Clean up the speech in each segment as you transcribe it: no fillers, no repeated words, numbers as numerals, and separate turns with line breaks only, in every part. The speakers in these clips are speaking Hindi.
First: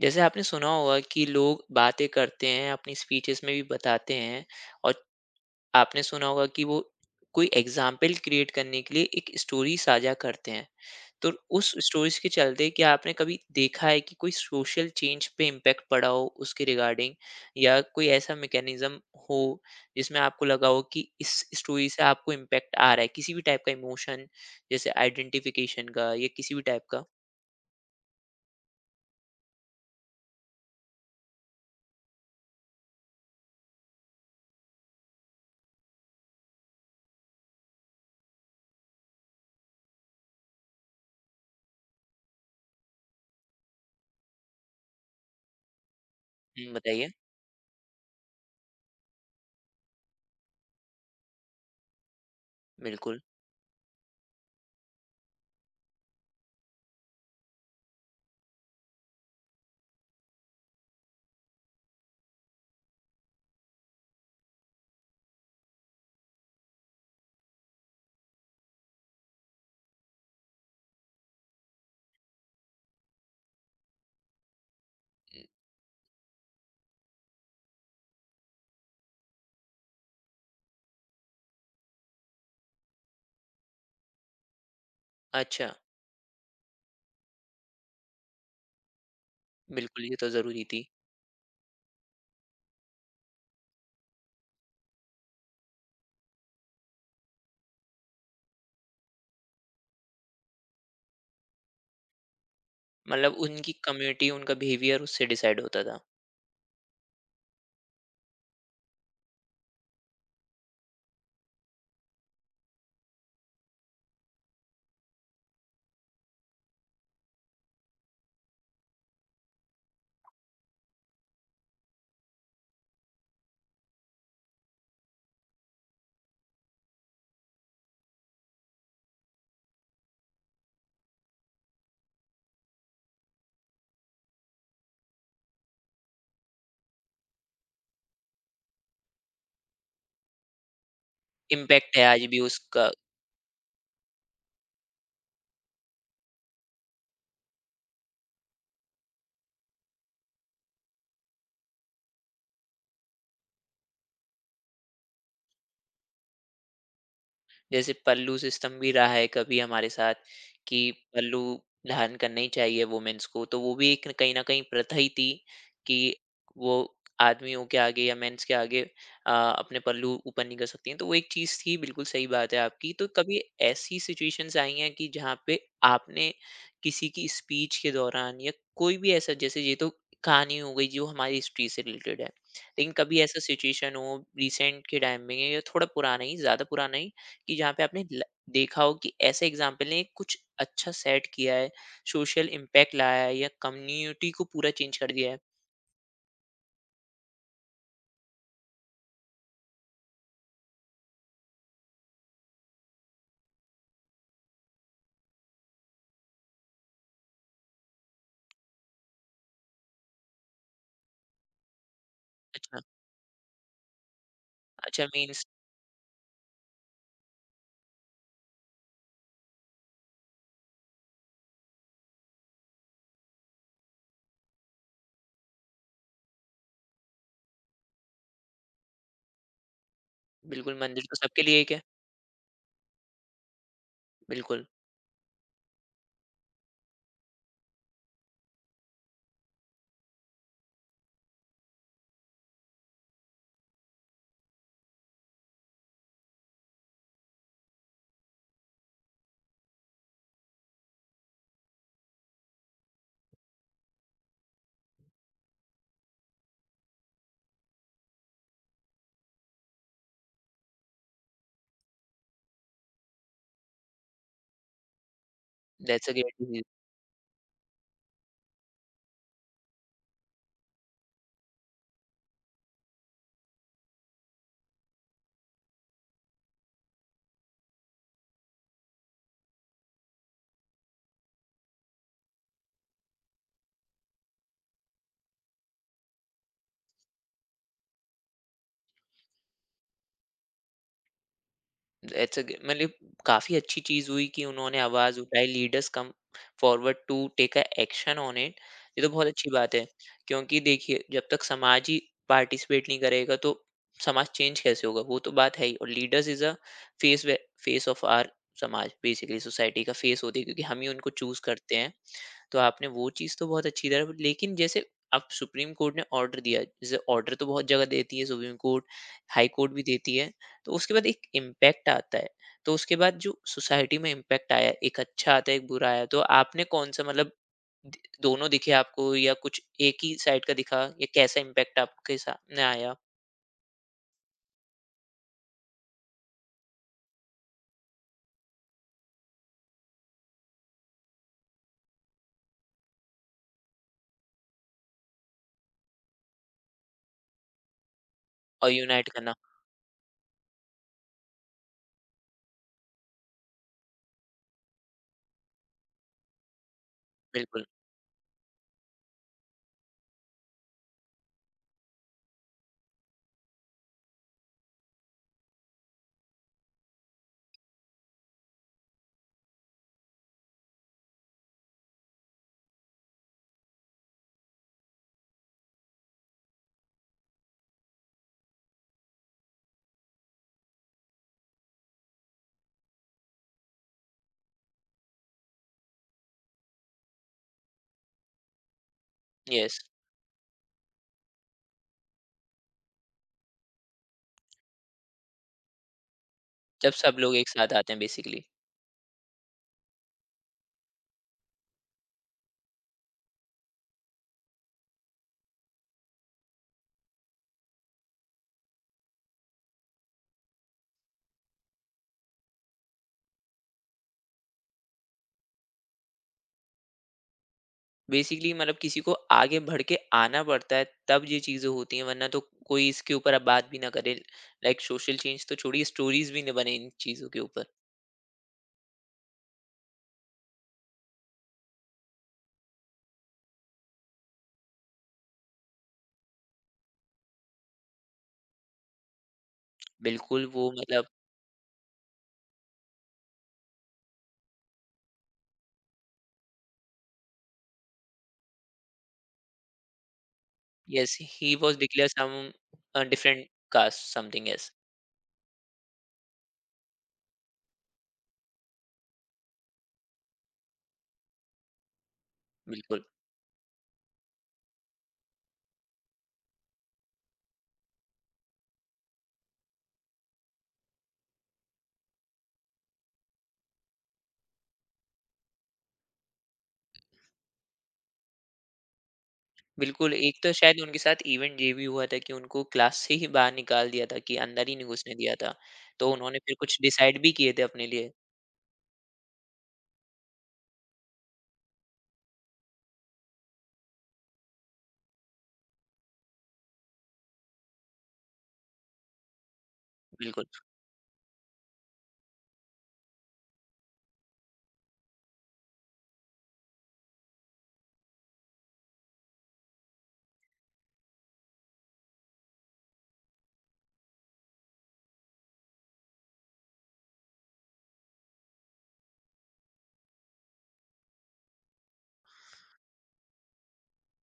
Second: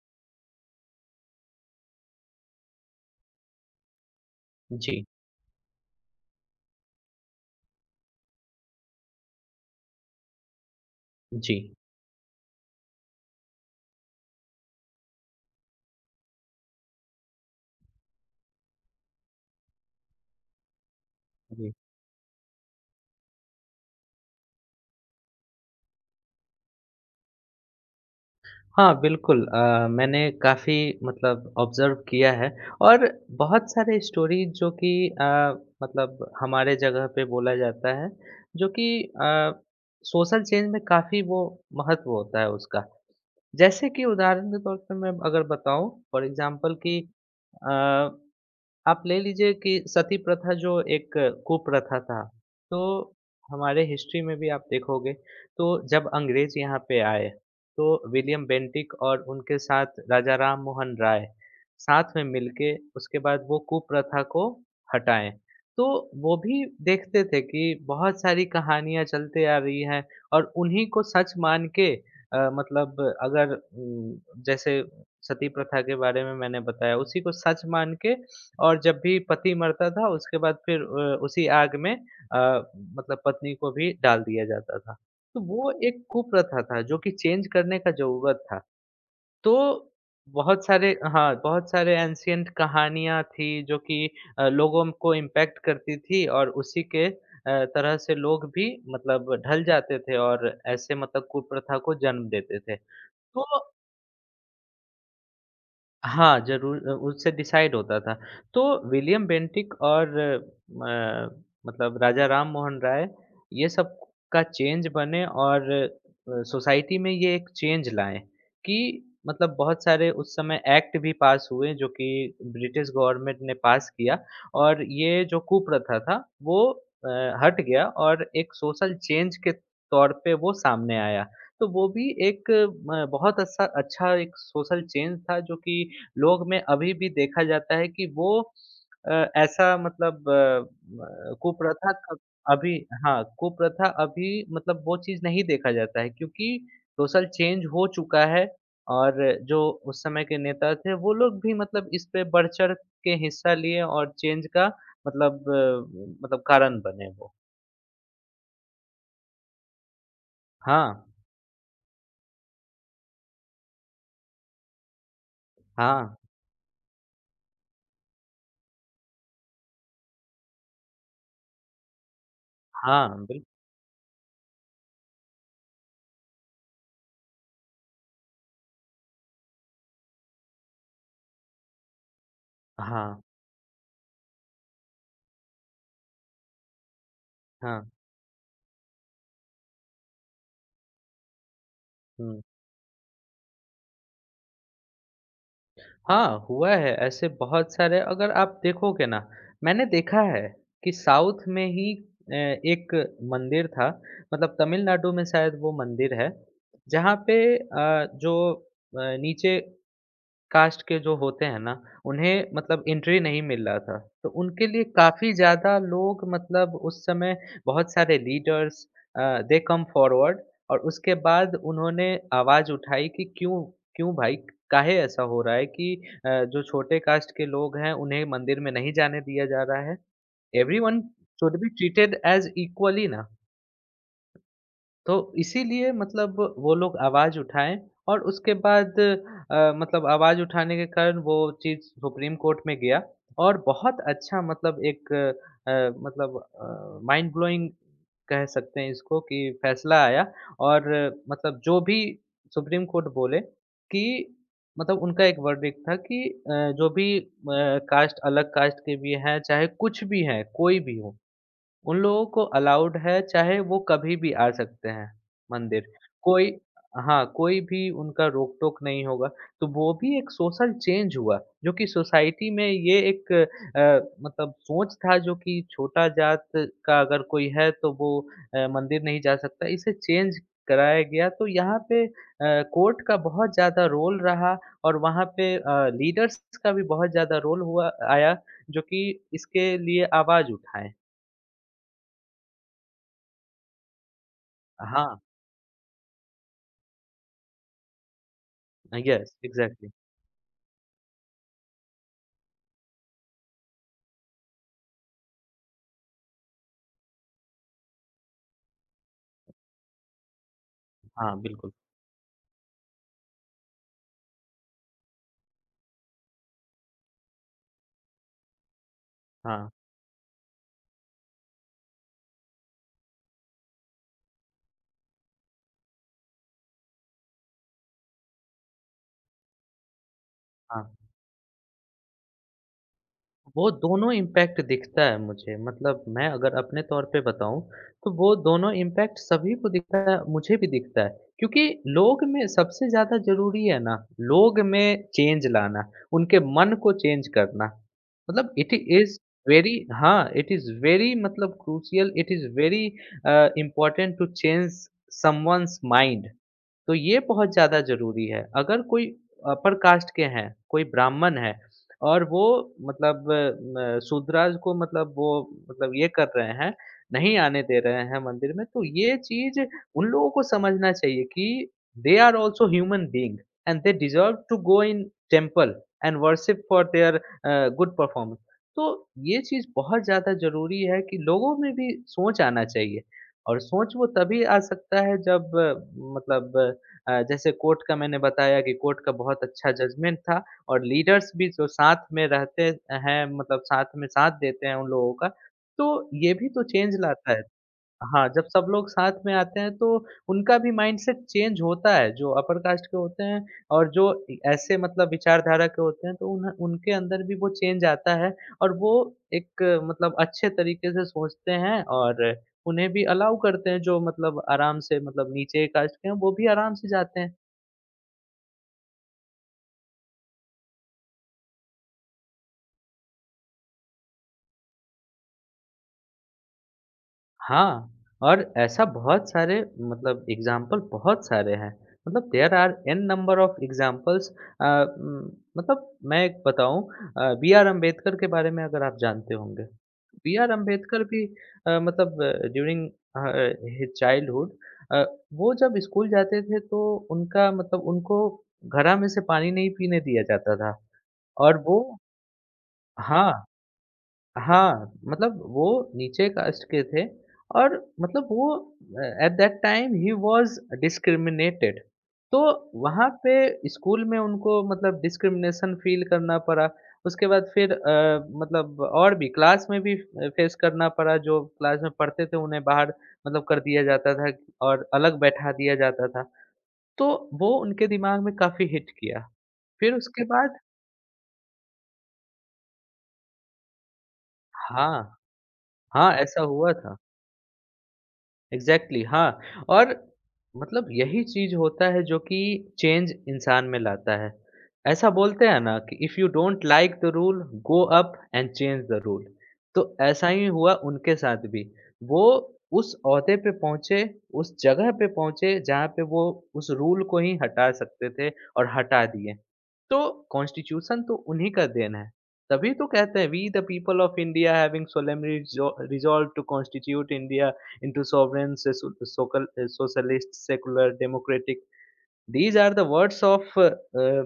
जैसे आपने सुना होगा कि लोग बातें करते हैं अपनी स्पीचेस में भी बताते हैं। और
जी।
आपने सुना होगा कि वो कोई एग्जाम्पल क्रिएट करने के लिए एक स्टोरी साझा करते हैं। तो
जी।
उस स्टोरीज के चलते क्या आपने कभी देखा है कि कोई सोशल चेंज पे इम्पैक्ट पड़ा हो उसके रिगार्डिंग, या कोई ऐसा मैकेनिज्म हो जिसमें आपको लगा हो कि इस
जी।
स्टोरी से आपको इम्पैक्ट आ रहा है किसी भी टाइप का इमोशन, जैसे आइडेंटिफिकेशन का या किसी भी टाइप का।
हाँ, बिल्कुल मैंने काफ़ी मतलब ऑब्ज़र्व किया है और बहुत सारे स्टोरी जो कि अ, मतलब हमारे जगह पे बोला जाता है, जो कि अ, सोशल चेंज में काफ़ी वो महत्व होता है उसका। जैसे कि उदाहरण के तौर पे मैं अगर बताऊँ, फॉर एग्ज़ाम्पल कि
बताइए।
अ आप ले लीजिए कि सती प्रथा जो एक कुप्रथा था, तो
बिल्कुल।
हमारे हिस्ट्री में भी आप देखोगे, तो जब अंग्रेज़ यहाँ पे आए, तो विलियम बेंटिक और उनके साथ राजा राम मोहन राय, साथ में मिलके उसके बाद वो कुप्रथा को हटाएँ। तो वो भी देखते थे कि बहुत सारी कहानियाँ चलते आ रही हैं और उन्हीं को सच मान के मतलब अगर जैसे सती प्रथा के बारे में मैंने बताया, उसी को सच मान के और जब भी पति मरता था उसके बाद फिर उसी आग में मतलब पत्नी को भी डाल दिया जाता था। तो
अच्छा।
वो एक कुप्रथा था जो कि चेंज करने का ज़रूरत था। तो
बिल्कुल, ये तो ज़रूरी
बहुत
थी।
सारे हाँ, बहुत सारे एंशिएंट कहानियाँ थी जो कि लोगों को इम्पैक्ट करती थी और उसी के तरह से लोग भी मतलब ढल जाते थे और ऐसे मतलब कुप्रथा को जन्म देते थे।
मतलब
तो
उनकी कम्युनिटी, उनका बिहेवियर उससे डिसाइड होता था।
हाँ, ज़रूर उससे डिसाइड होता था। तो विलियम बेंटिक और म मतलब राजा राम मोहन राय ये सब का चेंज बने और सोसाइटी में ये एक चेंज लाए कि मतलब बहुत सारे उस समय एक्ट भी पास हुए जो कि ब्रिटिश गवर्नमेंट ने पास किया और ये जो कुप्रथा था वो अ, हट गया और एक सोशल चेंज के तौर पे वो सामने आया। तो वो भी एक म बहुत अच्छा अच्छा एक सोशल चेंज था जो कि लोग में अभी भी देखा जाता है कि वो अ, ऐसा मतलब कुप्रथा
इम्पैक्ट है
क
आज भी
अभी
उसका।
हाँ, कुप्रथा अभी मतलब वो चीज़ नहीं देखा जाता है क्योंकि सोशल चेंज हो चुका है और जो उस समय के नेता थे, वो लोग भी मतलब इस पे बढ़-चढ़ के हिस्सा लिए और चेंज का मतलब मतलब कारण बने वो।
जैसे पल्लू सिस्टम भी रहा है कभी हमारे साथ कि
हाँ।
पल्लू धारण करना ही चाहिए वुमेन्स को, तो वो भी एक कहीं ना कहीं प्रथा ही थी कि
हाँ।
वो आदमियों के आगे या मेंस के आगे अपने पल्लू ऊपर नहीं कर सकती हैं। तो वो एक चीज़ थी, बिल्कुल सही बात है आपकी। तो
हाँ।
कभी
बिल
ऐसी सिचुएशंस आई हैं कि जहाँ पे आपने किसी की स्पीच के दौरान या कोई भी ऐसा, जैसे ये तो कहानी हो गई जो हमारी हिस्ट्री से रिलेटेड है, लेकिन कभी
हाँ।
ऐसा सिचुएशन हो रिसेंट के टाइम में या थोड़ा पुराना ही, ज़्यादा पुराना ही, कि जहाँ
हाँ।
पे आपने देखा हो कि ऐसे एग्जाम्पल ने कुछ अच्छा सेट किया है,
हुँ।
सोशल इम्पैक्ट लाया है या कम्युनिटी को पूरा चेंज कर दिया है।
हाँ, हुआ है ऐसे बहुत सारे अगर आप देखोगे ना, मैंने देखा है कि साउथ में ही एक मंदिर था मतलब तमिलनाडु में शायद वो मंदिर है, जहाँ पे जो नीचे कास्ट के जो होते हैं ना, उन्हें
अच्छा।
मतलब एंट्री नहीं मिल रहा था। तो उनके लिए
अच्छा
काफ़ी
मीन्स।
ज़्यादा लोग मतलब उस समय बहुत सारे लीडर्स दे कम फॉरवर्ड और उसके बाद उन्होंने आवाज़ उठाई कि क्यों क्यों भाई काहे ऐसा हो रहा है कि जो छोटे कास्ट के लोग हैं उन्हें मंदिर में नहीं जाने दिया जा रहा है।
बिल्कुल,
एवरीवन
मंदिर तो सबके
शुड
लिए
बी
एक है।
ट्रीटेड एज़ इक्वली ना।
बिल्कुल।
तो इसीलिए मतलब वो लोग आवाज़ उठाए और उसके बाद मतलब आवाज़ उठाने के कारण वो चीज़ सुप्रीम कोर्ट में गया और बहुत अच्छा मतलब एक मतलब माइंड ब्लोइंग कह सकते हैं इसको कि फैसला आया और मतलब जो भी सुप्रीम कोर्ट बोले कि मतलब उनका एक वर्डिक्ट था कि जो भी कास्ट अलग कास्ट के भी हैं, चाहे कुछ भी हैं, कोई भी हो, उन लोगों को अलाउड है चाहे वो कभी भी आ सकते हैं मंदिर।
That's a great.
कोई हाँ, कोई भी उनका रोक-टोक नहीं होगा। तो वो भी एक सोशल चेंज हुआ जो कि सोसाइटी में ये एक अ, मतलब सोच था जो कि छोटा जात का अगर कोई है तो वो मंदिर नहीं जा सकता। इसे चेंज कराया गया तो यहाँ पे कोर्ट का बहुत ज़्यादा रोल रहा और वहाँ पे लीडर्स का भी बहुत ज़्यादा रोल हुआ आया जो कि इसके लिए आवाज़ उठाएँ।
दैट्स अ, मतलब काफी अच्छी चीज हुई कि उन्होंने आवाज
हाँ।
उठाई। Leaders come forward to take a action on it. ये तो बहुत
यस,
अच्छी बात है
एग्ज़ैक्टली।
क्योंकि देखिए, जब तक समाज ही पार्टिसिपेट नहीं करेगा तो समाज चेंज कैसे होगा, वो तो बात है ही। और leaders is a face face of our समाज, बेसिकली सोसाइटी का फेस होते हैं क्योंकि हम ही उनको
हाँ,
चूज
बिल्कुल।
करते हैं। तो आपने वो चीज़ तो बहुत अच्छी तरह, लेकिन जैसे अब सुप्रीम कोर्ट ने ऑर्डर दिया, जैसे ऑर्डर तो बहुत जगह देती है सुप्रीम कोर्ट, हाई
हाँ।
कोर्ट भी देती है। तो उसके बाद एक इम्पैक्ट आता है। तो उसके बाद जो सोसाइटी में इम्पैक्ट आया, एक अच्छा आता है, एक बुरा आया, तो आपने कौन सा, मतलब दोनों दिखे आपको, या कुछ एक ही साइड का दिखा,
हाँ।
या कैसा इम्पैक्ट आपके सामने आया।
वो दोनों इम्पैक्ट दिखता है मुझे मतलब मैं अगर अपने तौर पे बताऊँ, तो वो दोनों इम्पैक्ट सभी को दिखता है, मुझे भी दिखता है। क्योंकि लोग में सबसे ज़्यादा ज़रूरी है ना, लोग में चेंज लाना, उनके मन को चेंज करना। मतलब
और
इट
यूनाइट
इज़
करना।
वेरी, हाँ, इट इज़ वेरी मतलब crucial, it is very important to change someone's mind. तो ये बहुत
बिल्कुल।
ज़्यादा ज़रूरी है। अगर कोई अपर कास्ट के हैं, कोई ब्राह्मण है और वो मतलब म शूद्राज को मतलब वो मतलब ये कर रहे हैं, नहीं आने दे रहे हैं मंदिर में, तो ये चीज़ उन लोगों को समझना चाहिए कि they are also human being and they deserve to go in temple and worship for their good performance. तो ये चीज़ बहुत ज़्यादा ज़रूरी है कि लोगों में भी सोच आना चाहिए और सोच वो तभी आ सकता है जब मतलब जैसे कोर्ट का मैंने बताया कि कोर्ट का बहुत अच्छा
यस।
जजमेंट था और लीडर्स भी जो साथ में रहते हैं मतलब साथ में साथ देते हैं उन लोगों का, तो ये भी तो
जब
चेंज
सब
लाता
लोग
है।
एक साथ आते हैं
हाँ,
बेसिकली।
जब सब लोग साथ में आते हैं तो उनका भी माइंडसेट चेंज होता है, जो अपर कास्ट के होते हैं और जो इ ऐसे मतलब विचारधारा के होते हैं, तो उन्ह उनके अंदर भी वो चेंज आता है और वो एक मतलब अच्छे तरीके से सोचते हैं और उन्हें भी अलाउ करते हैं, जो मतलब आराम से मतलब नीचे कास्ट के हैं, वो भी आराम से जाते हैं।
बेसिकली मतलब किसी को आगे बढ़ के आना पड़ता है तब ये चीज़ें होती हैं, वरना तो कोई इसके ऊपर अब बात भी ना करे। लाइक सोशल चेंज तो छोड़िए, स्टोरीज भी ना बने इन चीज़ों के ऊपर।
हाँ, और ऐसा बहुत सारे मतलब एग्ज़ाम्पल बहुत सारे हैं। मतलब there are an number of examples uh, um, मतलब मैं एक बताऊँ बी आर अम्बेडकर के बारे में अगर आप जानते होंगे। बी
बिल्कुल,
आर
वो
अम्बेडकर
मतलब।
भी मतलब during uh, his childhood uh, वो जब स्कूल जाते थे तो उनका मतलब उनको घड़ा में से पानी नहीं पीने दिया जाता था
यस, ही
और
वाज
वो
डिक्लेयर सम
हाँ।
Different caste something, yes.
हाँ, मतलब वो नीचे कास्ट के थे और मतलब वो एट दैट टाइम ही वाज़ डिस्क्रिमिनेटेड। तो
बिल्कुल।
वहाँ पे स्कूल में उनको मतलब डिस्क्रिमिनेशन फ़ील करना पड़ा। उसके बाद फिर मतलब और भी क्लास में भी फ़ेस करना पड़ा, जो क्लास में पढ़ते थे उन्हें बाहर मतलब कर दिया जाता था और अलग बैठा दिया जाता था। तो वो उनके दिमाग में काफ़ी हिट किया। फिर
बिल्कुल,
उसके
एक तो
बाद,
शायद उनके साथ इवेंट ये भी हुआ था कि उनको क्लास से ही बाहर निकाल दिया था, कि अंदर ही नहीं घुसने
हाँ,
दिया था। तो
हाँ,
उन्होंने
ऐसा
फिर
हुआ
कुछ
था।
डिसाइड भी किए थे अपने लिए।
एग्ज़ैक्टली, हाँ, और मतलब यही चीज़ होता है जो कि चेंज इंसान में लाता है। ऐसा बोलते हैं ना कि if you don't like the rule, go up and change the rule. तो ऐसा
बिल्कुल।
ही हुआ उनके साथ भी। वो उस ओहदे पे पहुँचे, उस जगह पे पहुँचे जहाँ पे वो उस रूल को ही हटा सकते थे और हटा दिए। तो कॉन्स्टिट्यूशन तो उन्हीं का देन है। तभी तो कहते हैं we the people of India having solemnly resolve to constitute India into sovereign, socialist, secular, democratic. These are the words of uh,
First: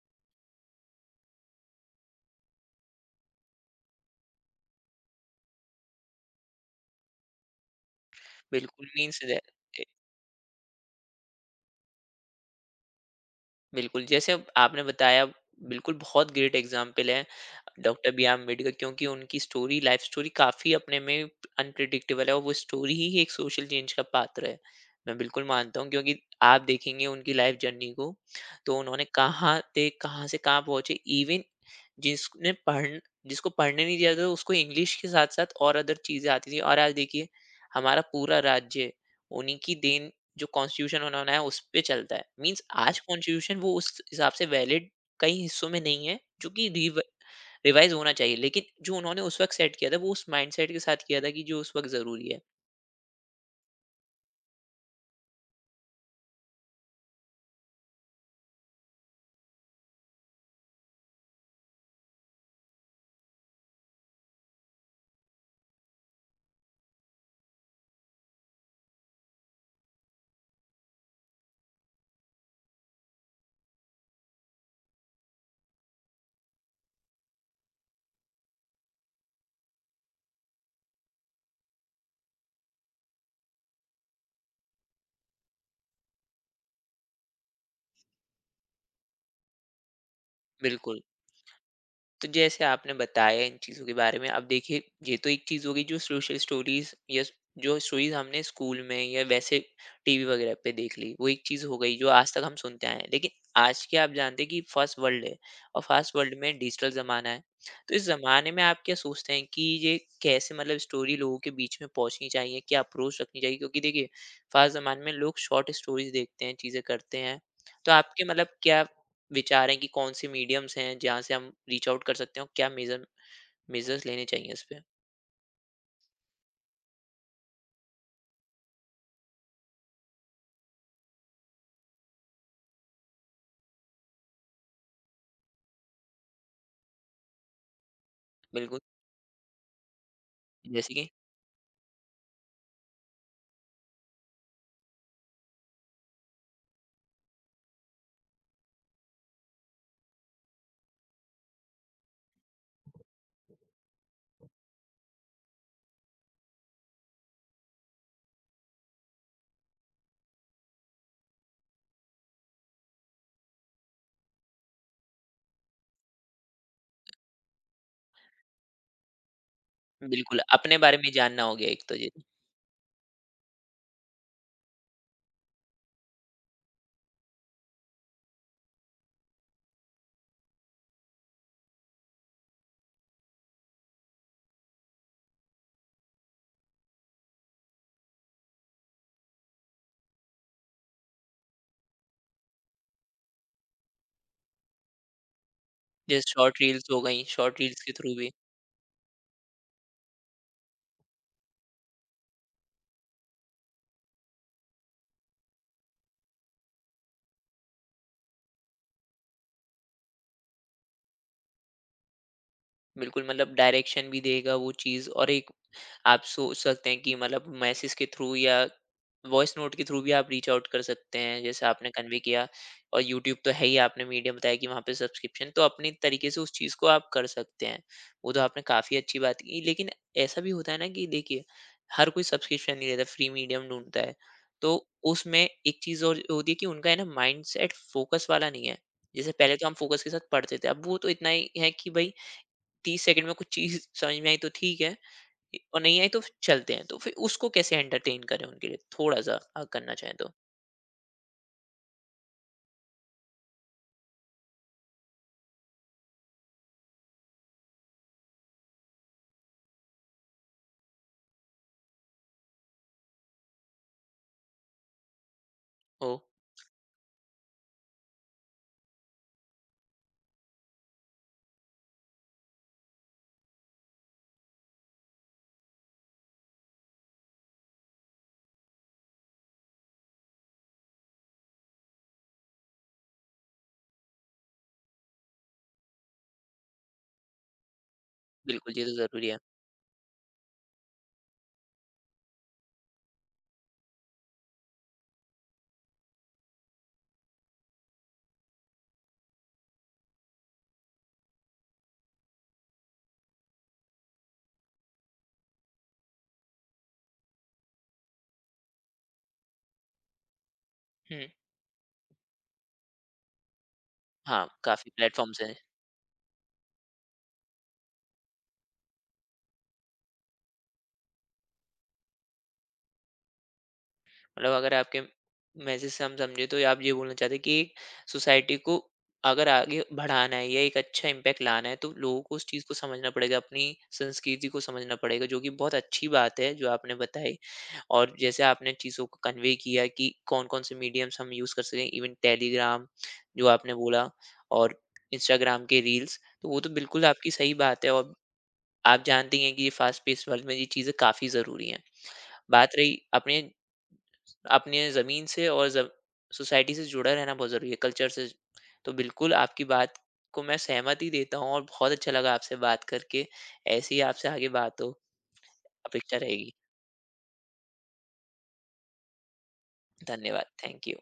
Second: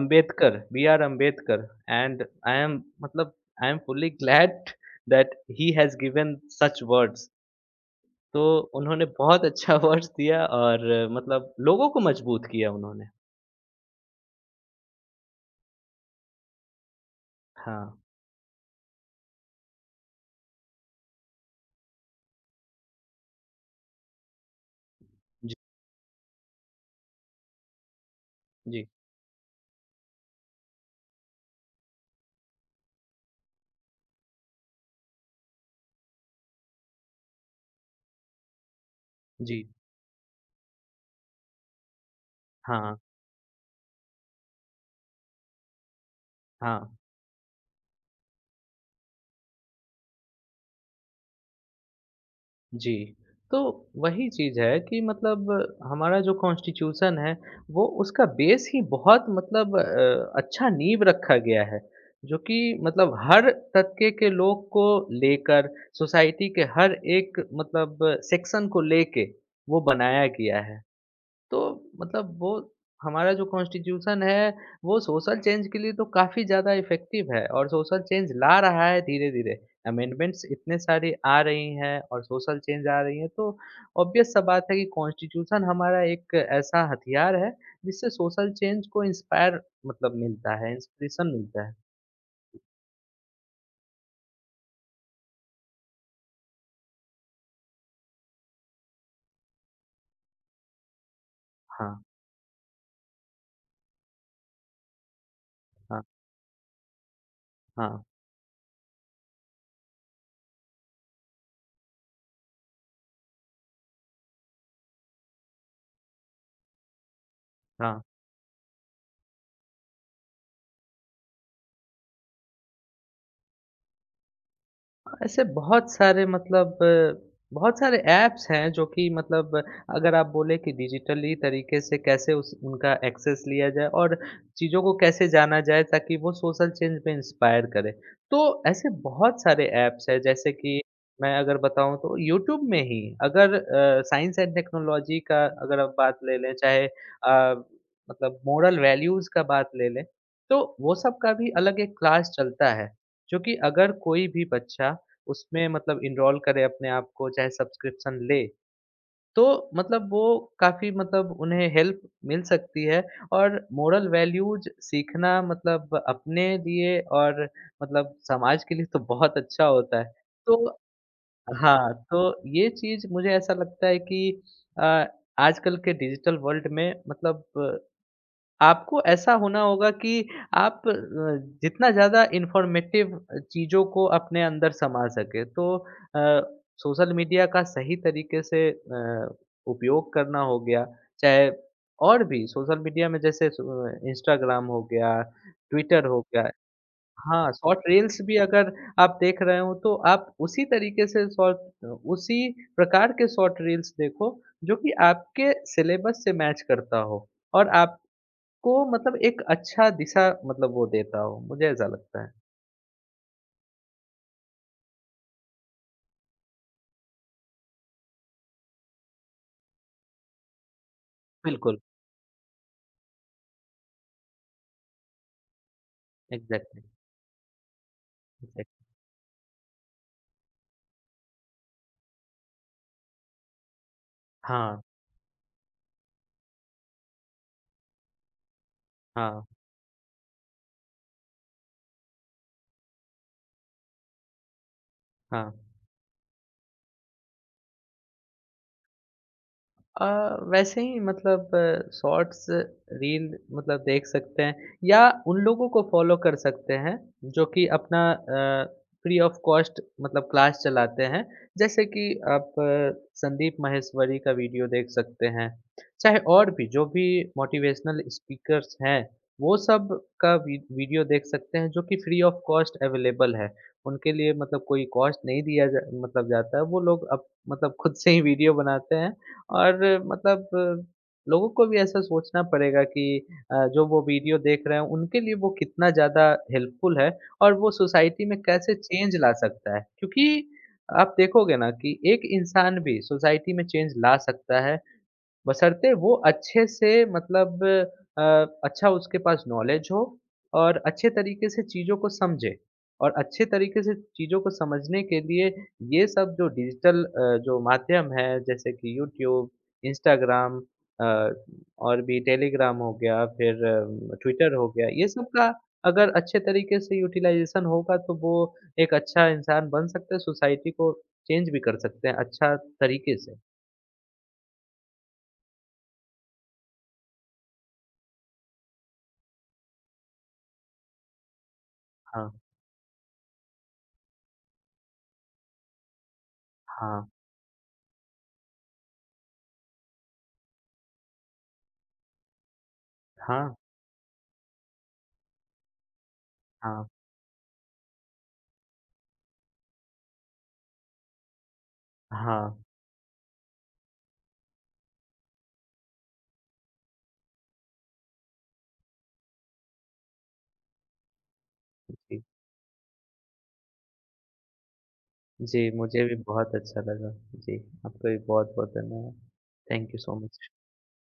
Ambedkar, B.R. Ambedkar, and I am fully glad that he has given such words. तो
बिल्कुल
उन्होंने
मीन्स।
बहुत अच्छा वर्ड्स दिया और मतलब लोगों को मजबूत किया उन्होंने।
बिल्कुल, जैसे अब आपने बताया, बिल्कुल बहुत ग्रेट एग्ज़ाम्पल है
हाँ।
डॉक्टर बीआर अम्बेडकर, क्योंकि उनकी स्टोरी, लाइफ़ स्टोरी, काफ़ी अपने में अनप्रेडिक्टेबल है, और वो स्टोरी ही एक सोशल चेंज का पात्र है। मैं बिल्कुल
जी।
मानता हूँ, क्योंकि आप देखेंगे उनकी लाइफ़ जर्नी को, तो
जी।
उन्होंने कहाँ थे, कहाँ से कहाँ पहुँचे। इवन जिसने पढ़ जिसको पढ़ने नहीं दिया था, उसको इंग्लिश के साथ-साथ और अदर चीज़ें आती थी। और आज देखिए, हमारा पूरा राज्य उन्हीं
जी।
की देन, जो कॉन्स्टिट्यूशन उन्होंने बनाया उस पे चलता है। मींस
हाँ।
आज कॉन्स्टिट्यूशन वो उस हिसाब से वैलिड कई हिस्सों में नहीं है, जो कि
हाँ।
रिवाइज होना चाहिए, लेकिन जो उन्होंने उस वक्त सेट किया था वो उस माइंडसेट के साथ किया था कि जो उस वक्त जरूरी है।
जी, तो वही चीज़ है कि मतलब हमारा जो कॉन्स्टिट्यूशन है, वो उसका बेस ही बहुत मतलब अच्छा नींव रखा गया है, जो कि मतलब हर तबके के लोग को लेकर सोसाइटी के हर एक मतलब सेक्शन को लेके वो बनाया गया है। तो मतलब वो हमारा जो कॉन्स्टिट्यूशन है वो सोशल चेंज के लिए तो काफ़ी ज़्यादा इफ़ेक्टिव है और सोशल चेंज ला रहा है धीरे-धीरे। अमेंडमेंट्स इतने सारे आ रही हैं और सोशल चेंज आ रही हैं तो ऑब्वियस सा बात है कि कॉन्स्टिट्यूशन हमारा एक ऐसा हथियार है जिससे सोशल चेंज को इंस्पायर मतलब मिलता है,
बिल्कुल।
इंस्पिरेशन मिलता है।
तो जैसे आपने बताया इन चीज़ों के बारे में, अब देखिए, ये तो एक चीज़ हो गई जो सोशल स्टोरीज़, या जो स्टोरीज़ हमने स्कूल में या वैसे टीवी वगैरह पे देख ली, वो एक चीज़ हो
हाँ।
गई जो आज तक हम सुनते आए हैं। लेकिन आज के आप जानते हैं कि फ़ास्ट वर्ल्ड है, और
हाँ।
फ़ास्ट वर्ल्ड में डिजिटल ज़माना है। तो
हाँ।
इस ज़माने में आप क्या सोचते हैं कि ये कैसे, मतलब स्टोरी लोगों के बीच में पहुँचनी चाहिए? क्या अप्रोच रखनी चाहिए? क्योंकि देखिए, फ़ास्ट ज़माने में लोग शॉर्ट स्टोरीज़ देखते हैं, चीज़ें करते हैं। तो
हाँ।
आपके, मतलब क्या विचार हैं कि कौन से मीडियम्स हैं जहाँ से हम रीच आउट कर सकते हैं और क्या मेजर्स लेने चाहिए इस पे।
ऐसे बहुत सारे मतलब बहुत सारे ऐप्स हैं जो कि मतलब अगर आप बोले कि डिजिटली तरीके से कैसे उस उनका एक्सेस लिया जाए और चीज़ों को कैसे जाना जाए ताकि वो सोशल चेंज में इंस्पायर करे। तो
बिल्कुल।
ऐसे बहुत सारे ऐप्स हैं जैसे कि
जैसे कि।
मैं अगर बताऊँ तो यूट्यूब में ही अगर साइंस एंड टेक्नोलॉजी का अगर आप बात ले लें चाहे मतलब मोरल वैल्यूज़ का बात ले लें, तो वो सब का भी अलग एक क्लास चलता है। जो कि अगर कोई भी बच्चा उसमें मतलब इनरोल करे अपने आप को, चाहे सब्सक्रिप्शन ले, तो मतलब वो काफ़ी मतलब उन्हें हेल्प मिल सकती है और मोरल वैल्यूज़ सीखना मतलब अपने लिए और मतलब समाज के लिए तो बहुत अच्छा होता है।
बिल्कुल, अपने
तो
बारे में जानना हो गया एक
हाँ,
तो ये।
तो ये चीज़ मुझे ऐसा लगता है कि अ, आजकल के डिजिटल वर्ल्ड में मतलब आपको ऐसा होना होगा कि आप जितना ज़्यादा इन्फॉर्मेटिव चीज़ों को अपने अंदर समा सकें। तो अ, सोशल मीडिया का सही तरीके से उपयोग करना हो गया, चाहे और भी सोशल मीडिया में जैसे सो इंस्टाग्राम हो गया, ट्विटर हो
जैसे
गया।
शॉर्ट रील्स हो गई,
हाँ,
शॉर्ट
शॉर्ट
रील्स के थ्रू
रील्स
भी।
भी अगर आप देख रहे हो तो आप उसी तरीके से उसी प्रकार के शॉर्ट रील्स देखो जो कि आपके सिलेबस से मैच करता हो और आप को मतलब एक अच्छा दिशा मतलब वो देता हो, मुझे ऐसा लगता है।
बिल्कुल, मतलब डायरेक्शन भी देगा वो चीज़। और एक आप सोच सकते हैं कि मतलब मैसेज के थ्रू या वॉइस नोट के थ्रू भी आप रीच आउट कर सकते हैं, जैसे
बिल्कुल,
आपने कन्वे किया। और यूट्यूब तो है ही, आपने मीडियम बताया कि वहाँ पे सब्सक्रिप्शन तो अपने तरीके से उस चीज़
एग्ज़ैक्टली,
को आप कर सकते हैं। वो तो आपने
एग्ज़ैक्ट
काफ़ी अच्छी बात की, लेकिन ऐसा भी होता है ना कि देखिए, हर कोई सब्सक्रिप्शन नहीं लेता, फ्री मीडियम ढूँढता है। तो
हाँ,
उसमें एक चीज़ और होती है कि उनका है ना, माइंडसेट फ़ोकस वाला नहीं है। जैसे
हाँ,
पहले तो हम फ़ोकस के साथ पढ़ते थे, अब वो तो इतना ही है कि भई, 30 सेकंड में कुछ चीज समझ में आई तो ठीक है,
हाँ।
और नहीं आई तो फिर चलते हैं। तो फिर उसको कैसे एंटरटेन करें, उनके लिए थोड़ा सा अगर करना
अ,
चाहें तो।
वैसे ही मतलब शॉर्ट्स, रील मतलब देख सकते हैं या उन लोगों को फ़ॉलो कर सकते हैं जो कि अपना फ्री ऑफ कॉस्ट मतलब क्लास चलाते हैं। जैसे कि आप संदीप माहेश्वरी का वीडियो देख सकते हैं,
ओ।
चाहे और भी जो भी मोटिवेशनल स्पीकर्स हैं, वो सब का वी वीडियो देख सकते हैं जो कि फ्री ऑफ कॉस्ट अवेलेबल है। उनके लिए मतलब कोई कॉस्ट नहीं दिया जा मतलब जाता है, वो लोग अब मतलब खुद से ही वीडियो बनाते हैं और मतलब लोगों को भी ऐसा सोचना पड़ेगा कि जो वो वीडियो देख रहे हैं, उनके लिए वो कितना ज़्यादा हेल्पफुल है और वो सोसाइटी में
बिल्कुल,
कैसे
ये तो
चेंज
जरूरी
ला
है।
सकता है। क्योंकि आप देखोगे ना कि एक इंसान भी सोसाइटी में चेंज ला सकता है बशर्ते वो अच्छे से मतलब अ, अच्छा उसके पास नॉलेज हो और अच्छे तरीके से चीज़ों को समझे। और अच्छे तरीके से चीज़ों को समझने के लिए ये सब जो डिजिटल जो माध्यम है जैसे कि यूट्यूब, इंस्टाग्राम अ,
हम्म।
और भी टेलीग्राम हो गया फिर
हाँ,
ट्विटर हो गया,
काफी
ये सब
प्लेटफॉर्म्स
का
हैं।
अगर अच्छे तरीके से यूटिलाइज़ेशन होगा तो वो एक अच्छा इंसान बन सकता है, सोसाइटी को चेंज भी कर सकते हैं अच्छा तरीके से।
मतलब अगर आपके मैसेज से हम समझे तो आप ये बोलना चाहते हैं कि एक सोसाइटी को अगर आगे बढ़ाना है या एक अच्छा इम्पैक्ट लाना है तो लोगों
हाँ।
को उस चीज़ को समझना पड़ेगा, अपनी संस्कृति को समझना पड़ेगा, जो कि बहुत अच्छी बात है जो आपने
हाँ।
बताई। और जैसे आपने चीज़ों को कन्वे किया कि कौन-कौन से मीडियम्स हम यूज़ कर सकें, इवन टेलीग्राम जो
हाँ।
आपने बोला, और इंस्टाग्राम के रील्स, तो वो तो
हाँ।
बिल्कुल आपकी सही बात है। और आप जानती हैं कि ये फास्ट पेस वर्ल्ड में ये चीज़ें काफ़ी ज़रूरी हैं।
हाँ।
बात रही अपने अपने ज़मीन से और ज़ सोसाइटी से जुड़ा रहना बहुत ज़रूरी है, कल्चर से। तो बिल्कुल आपकी बात को मैं सहमति देता हूँ, और बहुत अच्छा
जी,
लगा आपसे बात करके। ऐसे ही आपसे आगे बात हो,
जी मुझे भी
अपेक्षा रहेगी।
बहुत अच्छा लगा। जी, आपका भी बहुत-बहुत धन्यवाद। Thank you so much.
धन्यवाद, थैंक यू।